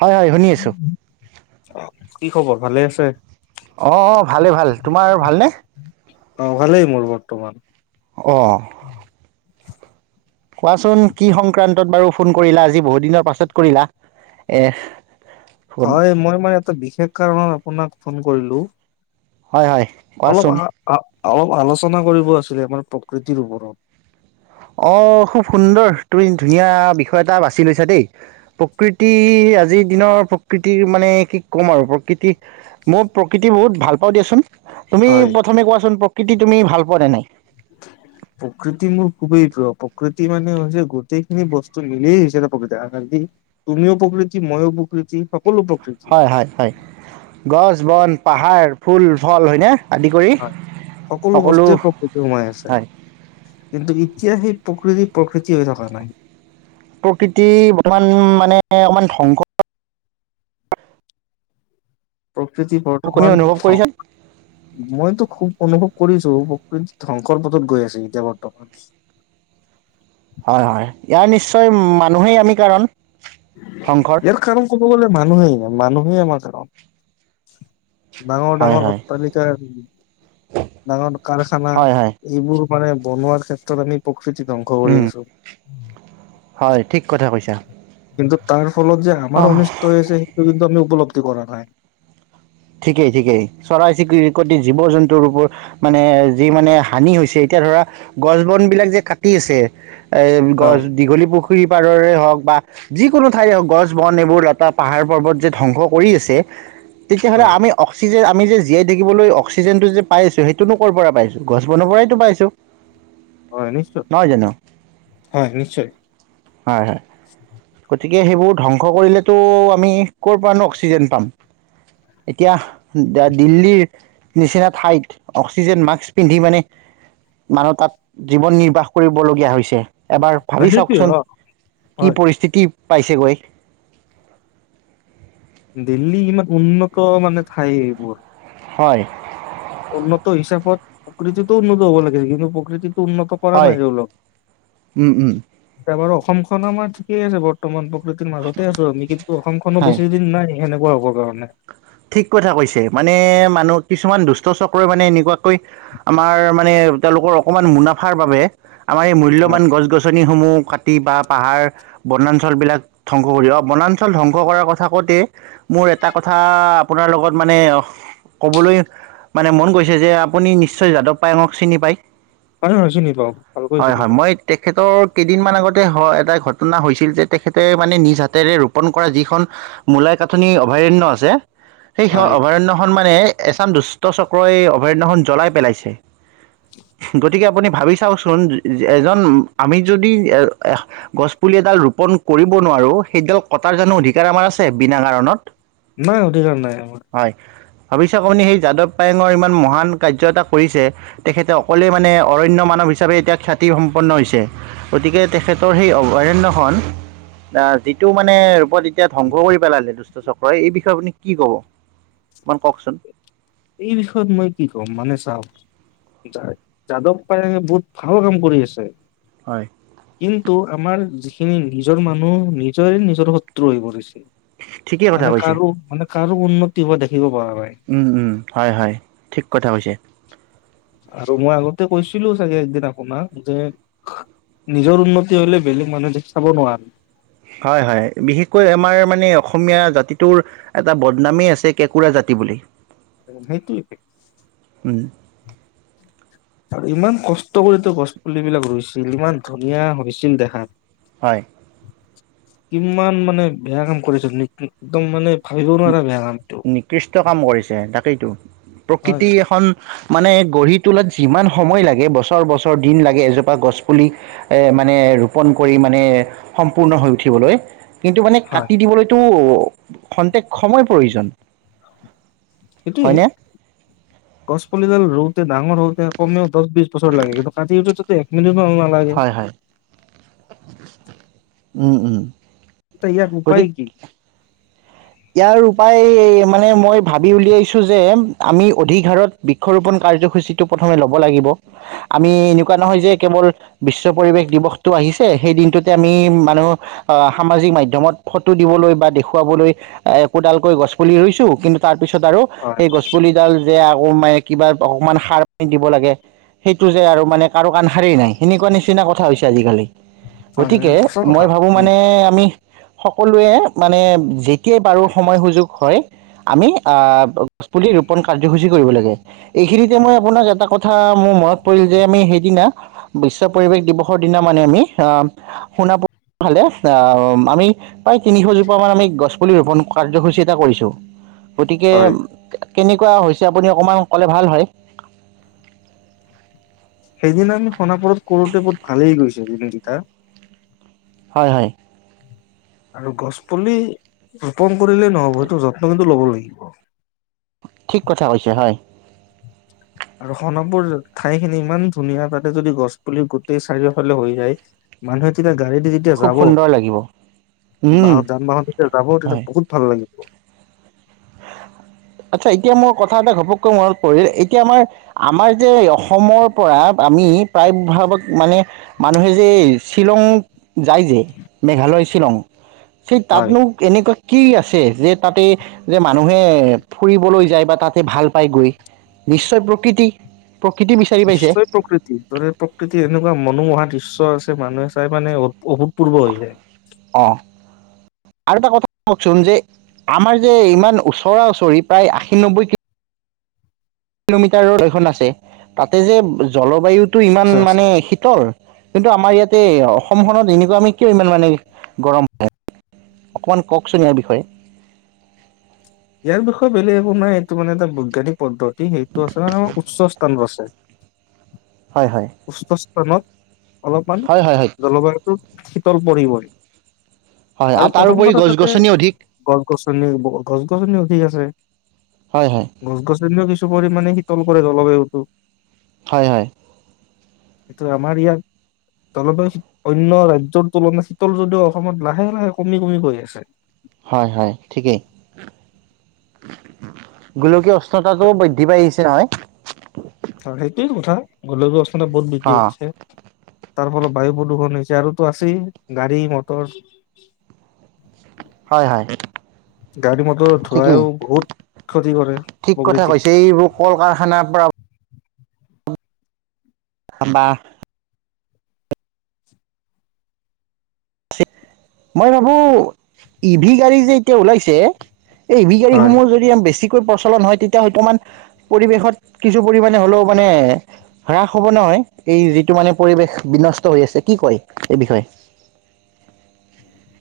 হয় হয় শুনি আছোঁ অক কি খবৰ ভালে আছে? অ ভালেই ভাল তোমাৰ ভালনে? অ ভালেই মোৰ বৰ্তমান। অহ কোৱাচোন কি সংক্ৰান্তত বাৰু ফোন কৰিলা আজি বহুত দিনৰ পাছত কৰিলা এ হয় মই মানে এটা বিশেষ কাৰণত আপোনাক ফোন কৰিলোঁ। হয় হয় অলপ কোৱাচোন আ আ অলপ আলোচনা কৰিব আছিলে মানে প্ৰকৃতিৰ ওপৰত। অঁ খুব সুন্দৰ তুমি ধুনীয়া বিষয় এটা বাছি লৈছা দেই প্ৰকৃতি আজিৰ দিনৰ প্ৰকৃতিৰ মানে কি ক'ম আৰু প্ৰকৃতি মই প্ৰকৃতি বহুত ভাল পাওঁ দিয়াচোন। তুমি হয়। প্ৰথমে কোৱাচোন প্ৰকৃতি তুমি ভাল পোৱানে নাই? প্ৰকৃতি মোৰ খুবেই প্ৰিয় প্ৰকৃতি মানে হৈছে গোটেইখিনি বস্তু মিলিয় হৈছে প্ৰকৃতি আ তুমিও প্ৰকৃতি মইও প্ৰকৃতি সকলো প্ৰকৃতি। হয় হয় হয় গছ বন পাহাৰ, ফুল, ফল হয়নে আদি কৰি হয় সকলো বস্তুৱে প্ৰকতি সোমাই আছে হয় কিন্তু এতিয়া সেই প্ৰকৃতি প্ৰকৃতি হৈ থকা নাই। প্ৰকৃতি বৰ্তমান মানে অকমান ধ্বংস প্ৰকৃতি তুমি বৰ্তমান অনুভৱ কৰিছা মইতো খুব অনুভৱ কৰিছো। ধ্বংসৰ পথত গৈ আছে এতিয়া বৰ্তমান। হয় হয় ইয়াৰ নিশ্চয় মানুহেই আমি কাৰণ। ধ্বংসৰ ইয়াৰ কাৰণ কব গ'লে মানুহেই মানুহেই আমাৰ কাৰণ। ডাঙৰ হয় ডাঙৰ হয় অট তালিকাৰ, ডাঙৰ কাৰখানা, হয় হয় এইবোৰ। মানে বনোৱাৰ ক্ষেত্ৰত আমি প্ৰকৃতি ধ্বংস কৰি উম আছো। হয় ঠিক কথা কৈছা। কিন্তু তাৰ ফলত যে আমাৰ অঁ অনিষ্ট হৈ আছে সেইটো কিন্তু আমি উপলব্ধি কৰা নাই। ঠিকেই ঠিকেই চৰাই চিৰিকৰিকতি জীৱ জন্তুৰ ওপৰত, মানে যি মানে হানি হৈছে এতিয়া ধৰা, গছ বন বিলাক যে কাটি আছে এই গছ হয় দীঘলী পোষ পুখুৰী পাৰৰে হওক বা যিকোনো ঠাই হওক গছ বন এইবোৰ লতা পাহাৰ পৰ্বত যে ধ্বংস কৰি আছে তেতিয়'লে হয় আম অক্সজেন আমি যে জীয়াই থাকিবলৈ অক্সিজেনটো যে পাই আছো সেইটো টো কৰ্' পৰা পাইছো?, গছ বন পৰাইটো পাইছো। হয় নিশ্চয়, হয় নিশ্চয়। হয় হয় গতিকে সেইবোৰ ধ্বংস কৰিলেতো আমি ক'ৰ পৰা নো অক্সিজেন পাম? এতিয়া দিল্লীৰ, নিচিনা ঠাইত অক্সিজেন মাস্ক পিন্ধি মানে মানুহ তাত জীৱন নিৰ্বাহ কৰিবলগীয়া হৈছে। এবাৰ ভাবি সেইটোৱে চাওকচোন, অ কি হয় পৰিস্থিতি? পাইছেগৈ। দিল্লী ইমান উন্নত মানে ঠাই এইবোৰ হয়। উন্নত হিচাপত, প্ৰকৃতিতো উন্নত হ'ব লাগিছে কিন্তু প্ৰকৃতিত। উন্নত কৰা হয় নাই, উম উম [unintelligible] অসমখন আমাৰ ঠিকেই আছে বৰ্তমান। মাজতে আছো আমি কিন্তু অসমখনো হয় বেছি দিন নাই। সেনেকুৱা হ'বৰ কাৰণে। ঠিক কথা কৈছে মানে মানুহ কিছুমান, দুষ্ট চক্ৰই মানে এনেকুৱাকৈ আমাৰ মানে তেওঁলোকৰ অকমান মুনাফাৰ বাবে। আমাৰ এই হয় মূল্যবান গছ গছনি সমহ কাটি বা পাহাৰ বনাঞ্চল বিলাক, ধ্বংস কৰিব, বনাঞ্চল ধ্বংস কৰাৰ কথা কওঁতে মোৰ এটা কথা আপোনাৰ লগত মানে, ক'বলৈ, মানে মন গৈছে যে আপুনি নিশ্চয় যাদৱ পায়ঙক চিনি পায়। নে নহয় চিনি পাও ভালকৈ হয় চিনি হয় পাও। মই তেখেতৰ কেইদিনমান আগতে এটা ঘটনা হৈছিল যে তেখেতে মানে নিজ হাতেৰে ৰোপণ কৰা যিখন, মূলাইকাথনি অভয়াৰণ্য আছে। সেই হয় অভয়াৰণ্য সন্মান মানে এচাম দুষ্ট চক্ৰই অভয়াৰণ্যখনন জ্বলাই পেলাইছে। গতিকে আপুনি ভাবি চাওচোন এজন আমি যদি এ গছপুলি এডাল ৰোপন কৰিব নোৱাৰো সেইডাল কটাৰ জানো অধিকাৰ আমাৰ আছে বিনা কাৰণত। নাই অধিকাৰ নাই আমাৰ। ভাবি চাওক আপুনি সেই যাদৱ পায়েঙৰ ইমান মহান কাৰ্য এটা কৰিছে। তেখেতে অকলেই মানে অৰণ্য মানৱ হিচাপে এতিয়া খ্যাতি সম্পন্ন হৈছে, গতিকে তেখেতৰ সেই অয়ৰণ্যখন যিটো মানে [unintelligible] এতিয়া ধ্বংস কৰিব পেলালে দুচ ত চক্ৰই। এই বিষয় আপুনি কি ক'ব? মান কওঁকচোন? এই বিষয়ত মই কি ক'ম মানে চাওঁক, যা - যাদৱ পায়ঙে বহুত ভাল কাম কৰি আছে। হয় কিন্তু আমাৰ যিখিনি নিজৰ মানুহ নিজৰে নিজৰ শত্ৰু হৈ পৰিছে। ঠিকেই কথা মানে কৈছে কাৰো মানে কাৰো উন্নতি হোৱা দেখিব পৰা নাই উম উম। হয় হয়, ঠিক কথা কৈছে। আৰু মই আগতে কৈছিলো চাগে একদিন আপোনাক যে নিজৰ উন্নতি হলে বেলেগ মানুহৰ দেখি চাব নোৱাৰে। হয় হয় বিশেষকৈ আমাৰ মানে অসমীয়া জাতিটোৰ এটা বদনামেই আছে কেঁকোৰা জাতি বুলি। সেইটোৱে। উম। আৰু ইমান কষ্ট কৰিতো গছ পুলিবিলাক ৰুইছিল, ইমান ধুনীয়া হৈছিল দেখাত । হয়। কিমান মানে বেয়া কাম কৰিছে [unintelligible] একদম মানে ভাবিব নি নোৱাৰা বেয়া কামটো - নিকৃষ্ট কাম কৰিছে তাকেইটো। প্ৰকৃতি হয় এখন মানে গঢ়ি তোলাত যিমান সময় লাগে বছৰ বছৰ দিন লাগে এজোপা গছ পুলি এ মানে ৰোপন কৰি মানে সম্পূৰ্ণ হৈ উঠিবলৈ। কিন্তু মানে হয় কাটি দিবলৈতো খন্তেক সময় প্ৰয়োজন। ইটোৱে। হয়নে গছপুলিডাল ৰোওতে ডাঙৰ হওঁতে কমেও দহ বিছ বছৰ লাগে কিন্তু [unintelligible] এক [unintelligible] [unintelligible] নালাগে। হয় হয় উম উম। ত' ইয়াৰ গতিকে উপায় কি? ইয়াৰ উপায় মানে মই ভাবি উলিয়াইছো যে আমি অধিক হাৰত বৃক্ষৰোপন কাৰ্যসূচীটো প্ৰথমে লব লাগিব। আমি এনেকুৱা নহয় যে কেৱল বিশ্ব পৰিৱেশ দিৱসটো আহিছে সেই দিনটোতে আমি মানুহ আহ সামাজিক মাধ্যমত ফটো দিবলৈ বা দেখুৱাবলৈ এ - একোডালকৈ গছ পুলি ৰুইছো কিন্তু তাৰ পিছত আৰু হয় সেই গছপুলিডাল যে অ মে কিবা অকমান সাৰ পানি দিব লাগে, ‌ সেইটো যে আৰু মানে কাৰো কাণ সাৰেই নাই সেনেকুৱা নিচিনা কথা হৈছে আজিকালি। হয় গতিকে সঁচা কথা মই ভাবো উম, মানে আমি সকলোৱে মানে এতিয়ে বাৰু সময় সুযোগ হয় আমি আহ গছপুলি ৰোপন কাৰ্যসূচী কৰিব লাগে এইখিনিতে মই আপোনাক এটা কথা মোৰ মনত পৰিল যে আমি সেইদিনা বিশ্ব পৰিৱেশ দিৱসৰ দিনা মানে আমি আহ শুনা ফালে আহ আমি। প্ৰ তিনিশজোপা মান আমি গছ গছ পুলি ৰোপণ কাৰ্যসূচী এটা কৰিছো। গতিকে হয় কেনেকুৱা হৈছে আপুনি অকণমান ক'লে ভাল হয়। এিন আমি সোণাপুৰত কৰোতে বহুত ভালেই গৈছে দিনকেইটা। হয় হয় আৰু গছ পুলি ৰোপণ। কৰিলে নহব সেইটো যত্ন কিন্তু ল'ব লাগিব। আহ ঠিক কথা কৈ হৈছে হয়। আৰু সোণাপুৰ ঠাই খিনি ইমান ধুনীয়া তাতে যদি গছ পুলি গোটেই চাৰিওফালে হৈ যায় মানুহে তেতিয়া গাড়ী দি যেতিয়া খুব যাব সুন্দৰ লাগিব উম বাহত যান বাহন যেতিয়া যাব তেতিয়া হয় বহুত ভাল লাগিব। আচ্ছা এতিয়া মোৰ কথা এটা ঘপককৈ মনত পৰিল এতিয়া আমাৰ আমাৰ যে অসমৰ পৰা আমি প্ৰায় ভাগত মানে মানুহে যে শ্বিলং যায় যে মেঘালয় শ্বিলং। সেই হয়। তাতনো কেনেকৈ কি আছে যে তাতে যে মানুহে ফুৰিবলৈ যায় বা তাতে ভাল পায় গৈ নিশ্চয় প্ৰকৃতি প্ৰকৃতি বিচাৰি পাইছে নিশ্চয় প্ৰকৃতিৰ দৰে প্ৰকৃতিৰ এনেকুৱা মনোমোহা দৃশ্য আছে। মানুহে চাই মানে অভূতপূৰ্ব হৈ যায়। অ আৰু এটা কথা কওকচোন যে আমাৰ যে ইমান ওচৰা ওচৰি প্ৰায় আশীনব্বৈ ক কিলোমিটাৰ এখন আছে তাতে যে জলবায়ুত। টো ইমান আছে আছে। মানে শীতল। কিন্তু আমাৰ ইয়াতে অসমখনত এনেকুৱা আমি কিয় ইমান মানে গৰম প অকমান কওকচোন ইয়াৰ বিষয়ে। ইয়াৰ বিষয়ে বেলেগ একো নাই এইটো মানে এটা বৈজ্ঞানিক পদ্ধতি সেইটো আছে মানে আাৰ উচ্চ স্থান আছে। হয় হয় প্ৰম অলপমান হয় হয় হয় জলবায়ুটো শীতল পৰিবই হয় আৰু প্ৰথম তাৰোপৰি কথা গছ তাতে গছনি অধিক গছ গছনি গছ। গছ গছনি অধিক আছে। হয় হয় গছ গছনি কিছ পৰিমানে শীতল কৰে জলবায়ুটো হয় হয় এইটো আমাৰ ইয়াত জলবায়ু অন্য ৰাজ্যৰ তুলনা শীতল যদিও অসমত লাহে লাহে কমি কমি গৈ আছে। হয় হয় ঠিকেই গলো কি অ উষ্ণতাটোও বৃদ্ধি পাই আহিছে নহয় অ সেইটোৱে কথা । গলো অৱস্থা বহুত বৃদ্ধি অ হৈছে । তাৰ ফলত বায়ু প্ৰদূষণ হৈছে আৰু টো আছেই গাড়ী মটৰ হয় হয় গাড়ী মটৰ ঠিকেই ধোঁৱাইও বহুত ক্ষতি কৰে ঠিক কথা প্ৰকৃতিক কৈছে এইবোৰ কল কাৰখানাৰ পৰা । আহ বা মই ভাবো ই ভি গাড়ী যে এতিয়া ওলাইছে এই ই ভি হয় গাড়ীসমূহ যদি আমি বেছি তাতকৈ প্ৰচলন হয় তেতিয়া হয়তো মান পৰিৱেশত কিছু পৰিমণে হ'লেও মানে হ্ৰাস হ'ব নহয় এই যিটো মানে পৰিৱেশ বিনষ্ট হৈ আছে কি কয় এই বিষয়ে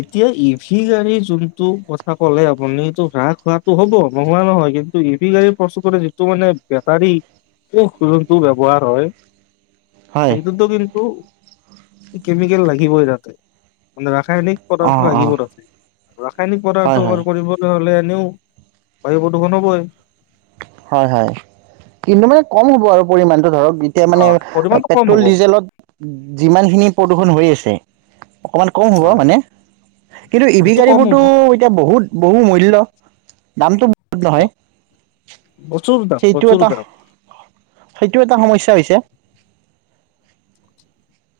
এতিয়া ই ভি গাড়ী যোনটো কথা কলে আপুনিটো হ্ৰাস হোৱাটো হ'ব নোহোৱা নহয় কিন্তু ই ভি গাড়ী প্ৰচু যিটো মানে বেটাৰী কষ যোনটো ব্যয়ৱহাৰ হয় । হয় সেইটো কিন্ত কেমিকেল লাগিবই তাতে মানে ৰাসায়নিক পদাৰ্থ অঁ অঁ লাগিব তাত ৰাসায়নিক হয় পদাৰ্থ হয় কৰিবলৈ হলে তেওঁ বাৰু প্ৰদূষণবই হয় হয় কিন্তু মানে কম হ'ব আৰু পৰিমাণটো ধৰক । এতিয়া অ মানে পৰিমাণটো কম পেট্ৰল হ'ব ডিজেলত যিমান খিনি প্ৰদূষণ হৈ আছে [unintelligible] অকণমান কম হ'ব হয় মানে কিন্তু ই ভি সেইটো কম গাড়ীবোৰতো হ'ব এতিয়া বহুত বহু মূল্য দামটো বহুত অ নহয় । প্ৰচুৰ দাম সেইটো প্ৰচুৰ এটা দাম সেইটো এটা সমস্যাৰ পিছে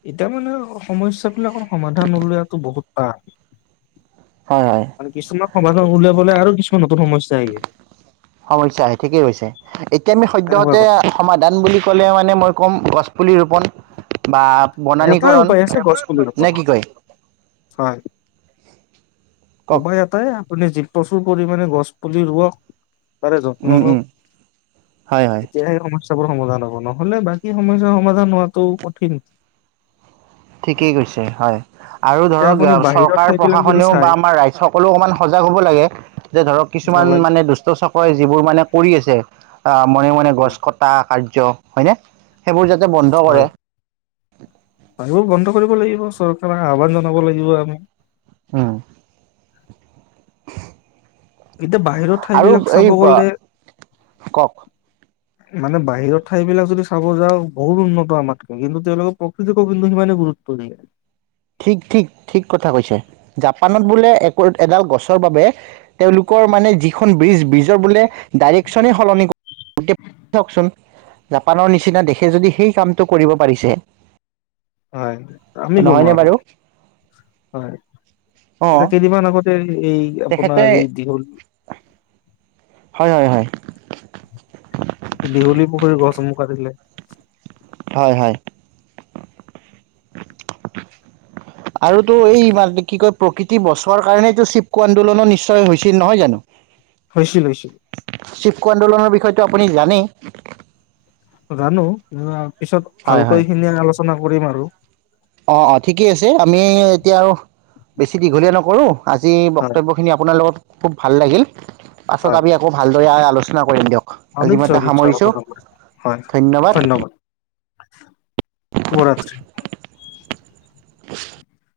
এতিয়া মানে সমস্যাৰ বিলাকৰ সমাধান ওলোৱাটো বহুত টান হয় হয় মানে কিছুমান সমাধান উলিয়াবলে আৰু কিছুমান নতুন সমস্যা আহে । সমস্যা আহে ঠিকেই কৈছে এতিয়া আমি এনেকুৱা সদ্যহতে কথা সমাধান বুলি ক'লে মানে মই কম গছপুলি ৰোপণ বা এটাই বনানীকৰণ উপায় আছে গছপুলি নে ওপৰত কি কয় হয় কওক ওপাই এটাই আপুনি যি প্ৰচুৰ পৰিমাণে গছ পুলি ৰুৱক তাৰে যত্ন উম লও উম হয় হয় এতিয়াহে সমস্যা । সমাধান হব নহলে বাকী সমস্যয়াৰ সমাধান হোৱাটো কঠিন । ঠিকেই কৈছে হয় আৰু এতিয়া ধৰক আপুনি বাহিৰৰ চৰকাৰ ঠাইবিলাক যদি প্ৰশাসনেও বা চাই আমাৰ ৰা সকলো অকণমান সজাগ হ'ব লাগে। যে ধৰক কিছুমান নালাগে মানে দুষ্ট চকৰে যিবোৰ মানে । মানে কৰি আছে। অ মনে মনে গছ কটা কাৰ্য। হয়নে। সেইবোৰ যাতে বন্ধ কৰে। পানীবোৰ বন্ধ কৰিব লাগিব ।চৰকাৰক আহ্বান জনাব লাগিব আমি। অহ। এতিয়া বাহিৰৰ আৰু ঠাইবিলাক এই চাব গলে। কওক মানে বাহিৰৰ ঠাইবিলাক যদি চাব যাওঁ বহুত উন্নত আমাতকৈ ।কিন্তু তেওঁলোকে প্ৰকৃতিকো কিন্তু সিমানে গুৰুত্ব দিয়ে। ঠিক ঠিক ঠিক কথা কৈছে ।জাপানত বোলে এক এডাল গছৰ বাবে তেওঁলোকৰ মানে যিখন ব্ৰিজ ব্ৰিজৰ বোলে। ডাইৰেকশ্যনেই সলনি কৰতিাওকচোন । জাপানৰ নিচিনা দেশে যদি সেই কামটো কৰিব পাৰিছে। হয় আমি গম নহয়নে পাওঁ। বাৰু হয় অ ।এয়া কেইদিনমান আগতে এই তেখেতে আপোনাৰ এই দীঘল। হয়, হয়, হয়। স দীঘলী পুখুৰীৰ গছসমূহ কাটিলে। হয়, হয়। আৰুতো এই কি কয়। প্ৰকৃতি বছৰৰ কাৰণেটো চিবকু আন্দোলন নিশ্চয় হৈছিল নহয় জানো? হৈছিল হৈছিল। শিবকু আন্দোলনৰ বিষয়েটো আপুনি জানেই। জানো পিছত হয় ভালকৈ খিনি আলোচনা কৰিম আৰু। অ অ ঠিকেই আছে আমি। এতিয়া আৰু বেছি দীঘলীয়া নক। কৰোঁ। আজি হয় বক্তব্যখিনি আপোনাৰ লগত। খুব ভাল লাগিল। পাছত হয় আমি আকৌ ভালদৰে আলোচনা । আলোচনা কৰিম দিয়ক। অ আজি মই নিশ্চয় এতিয়া নিশ্চয় সামৰিছোঁ হয়। ধন্যবাদ। উ [unintelligible] অ ৰাতি। [unintelligible]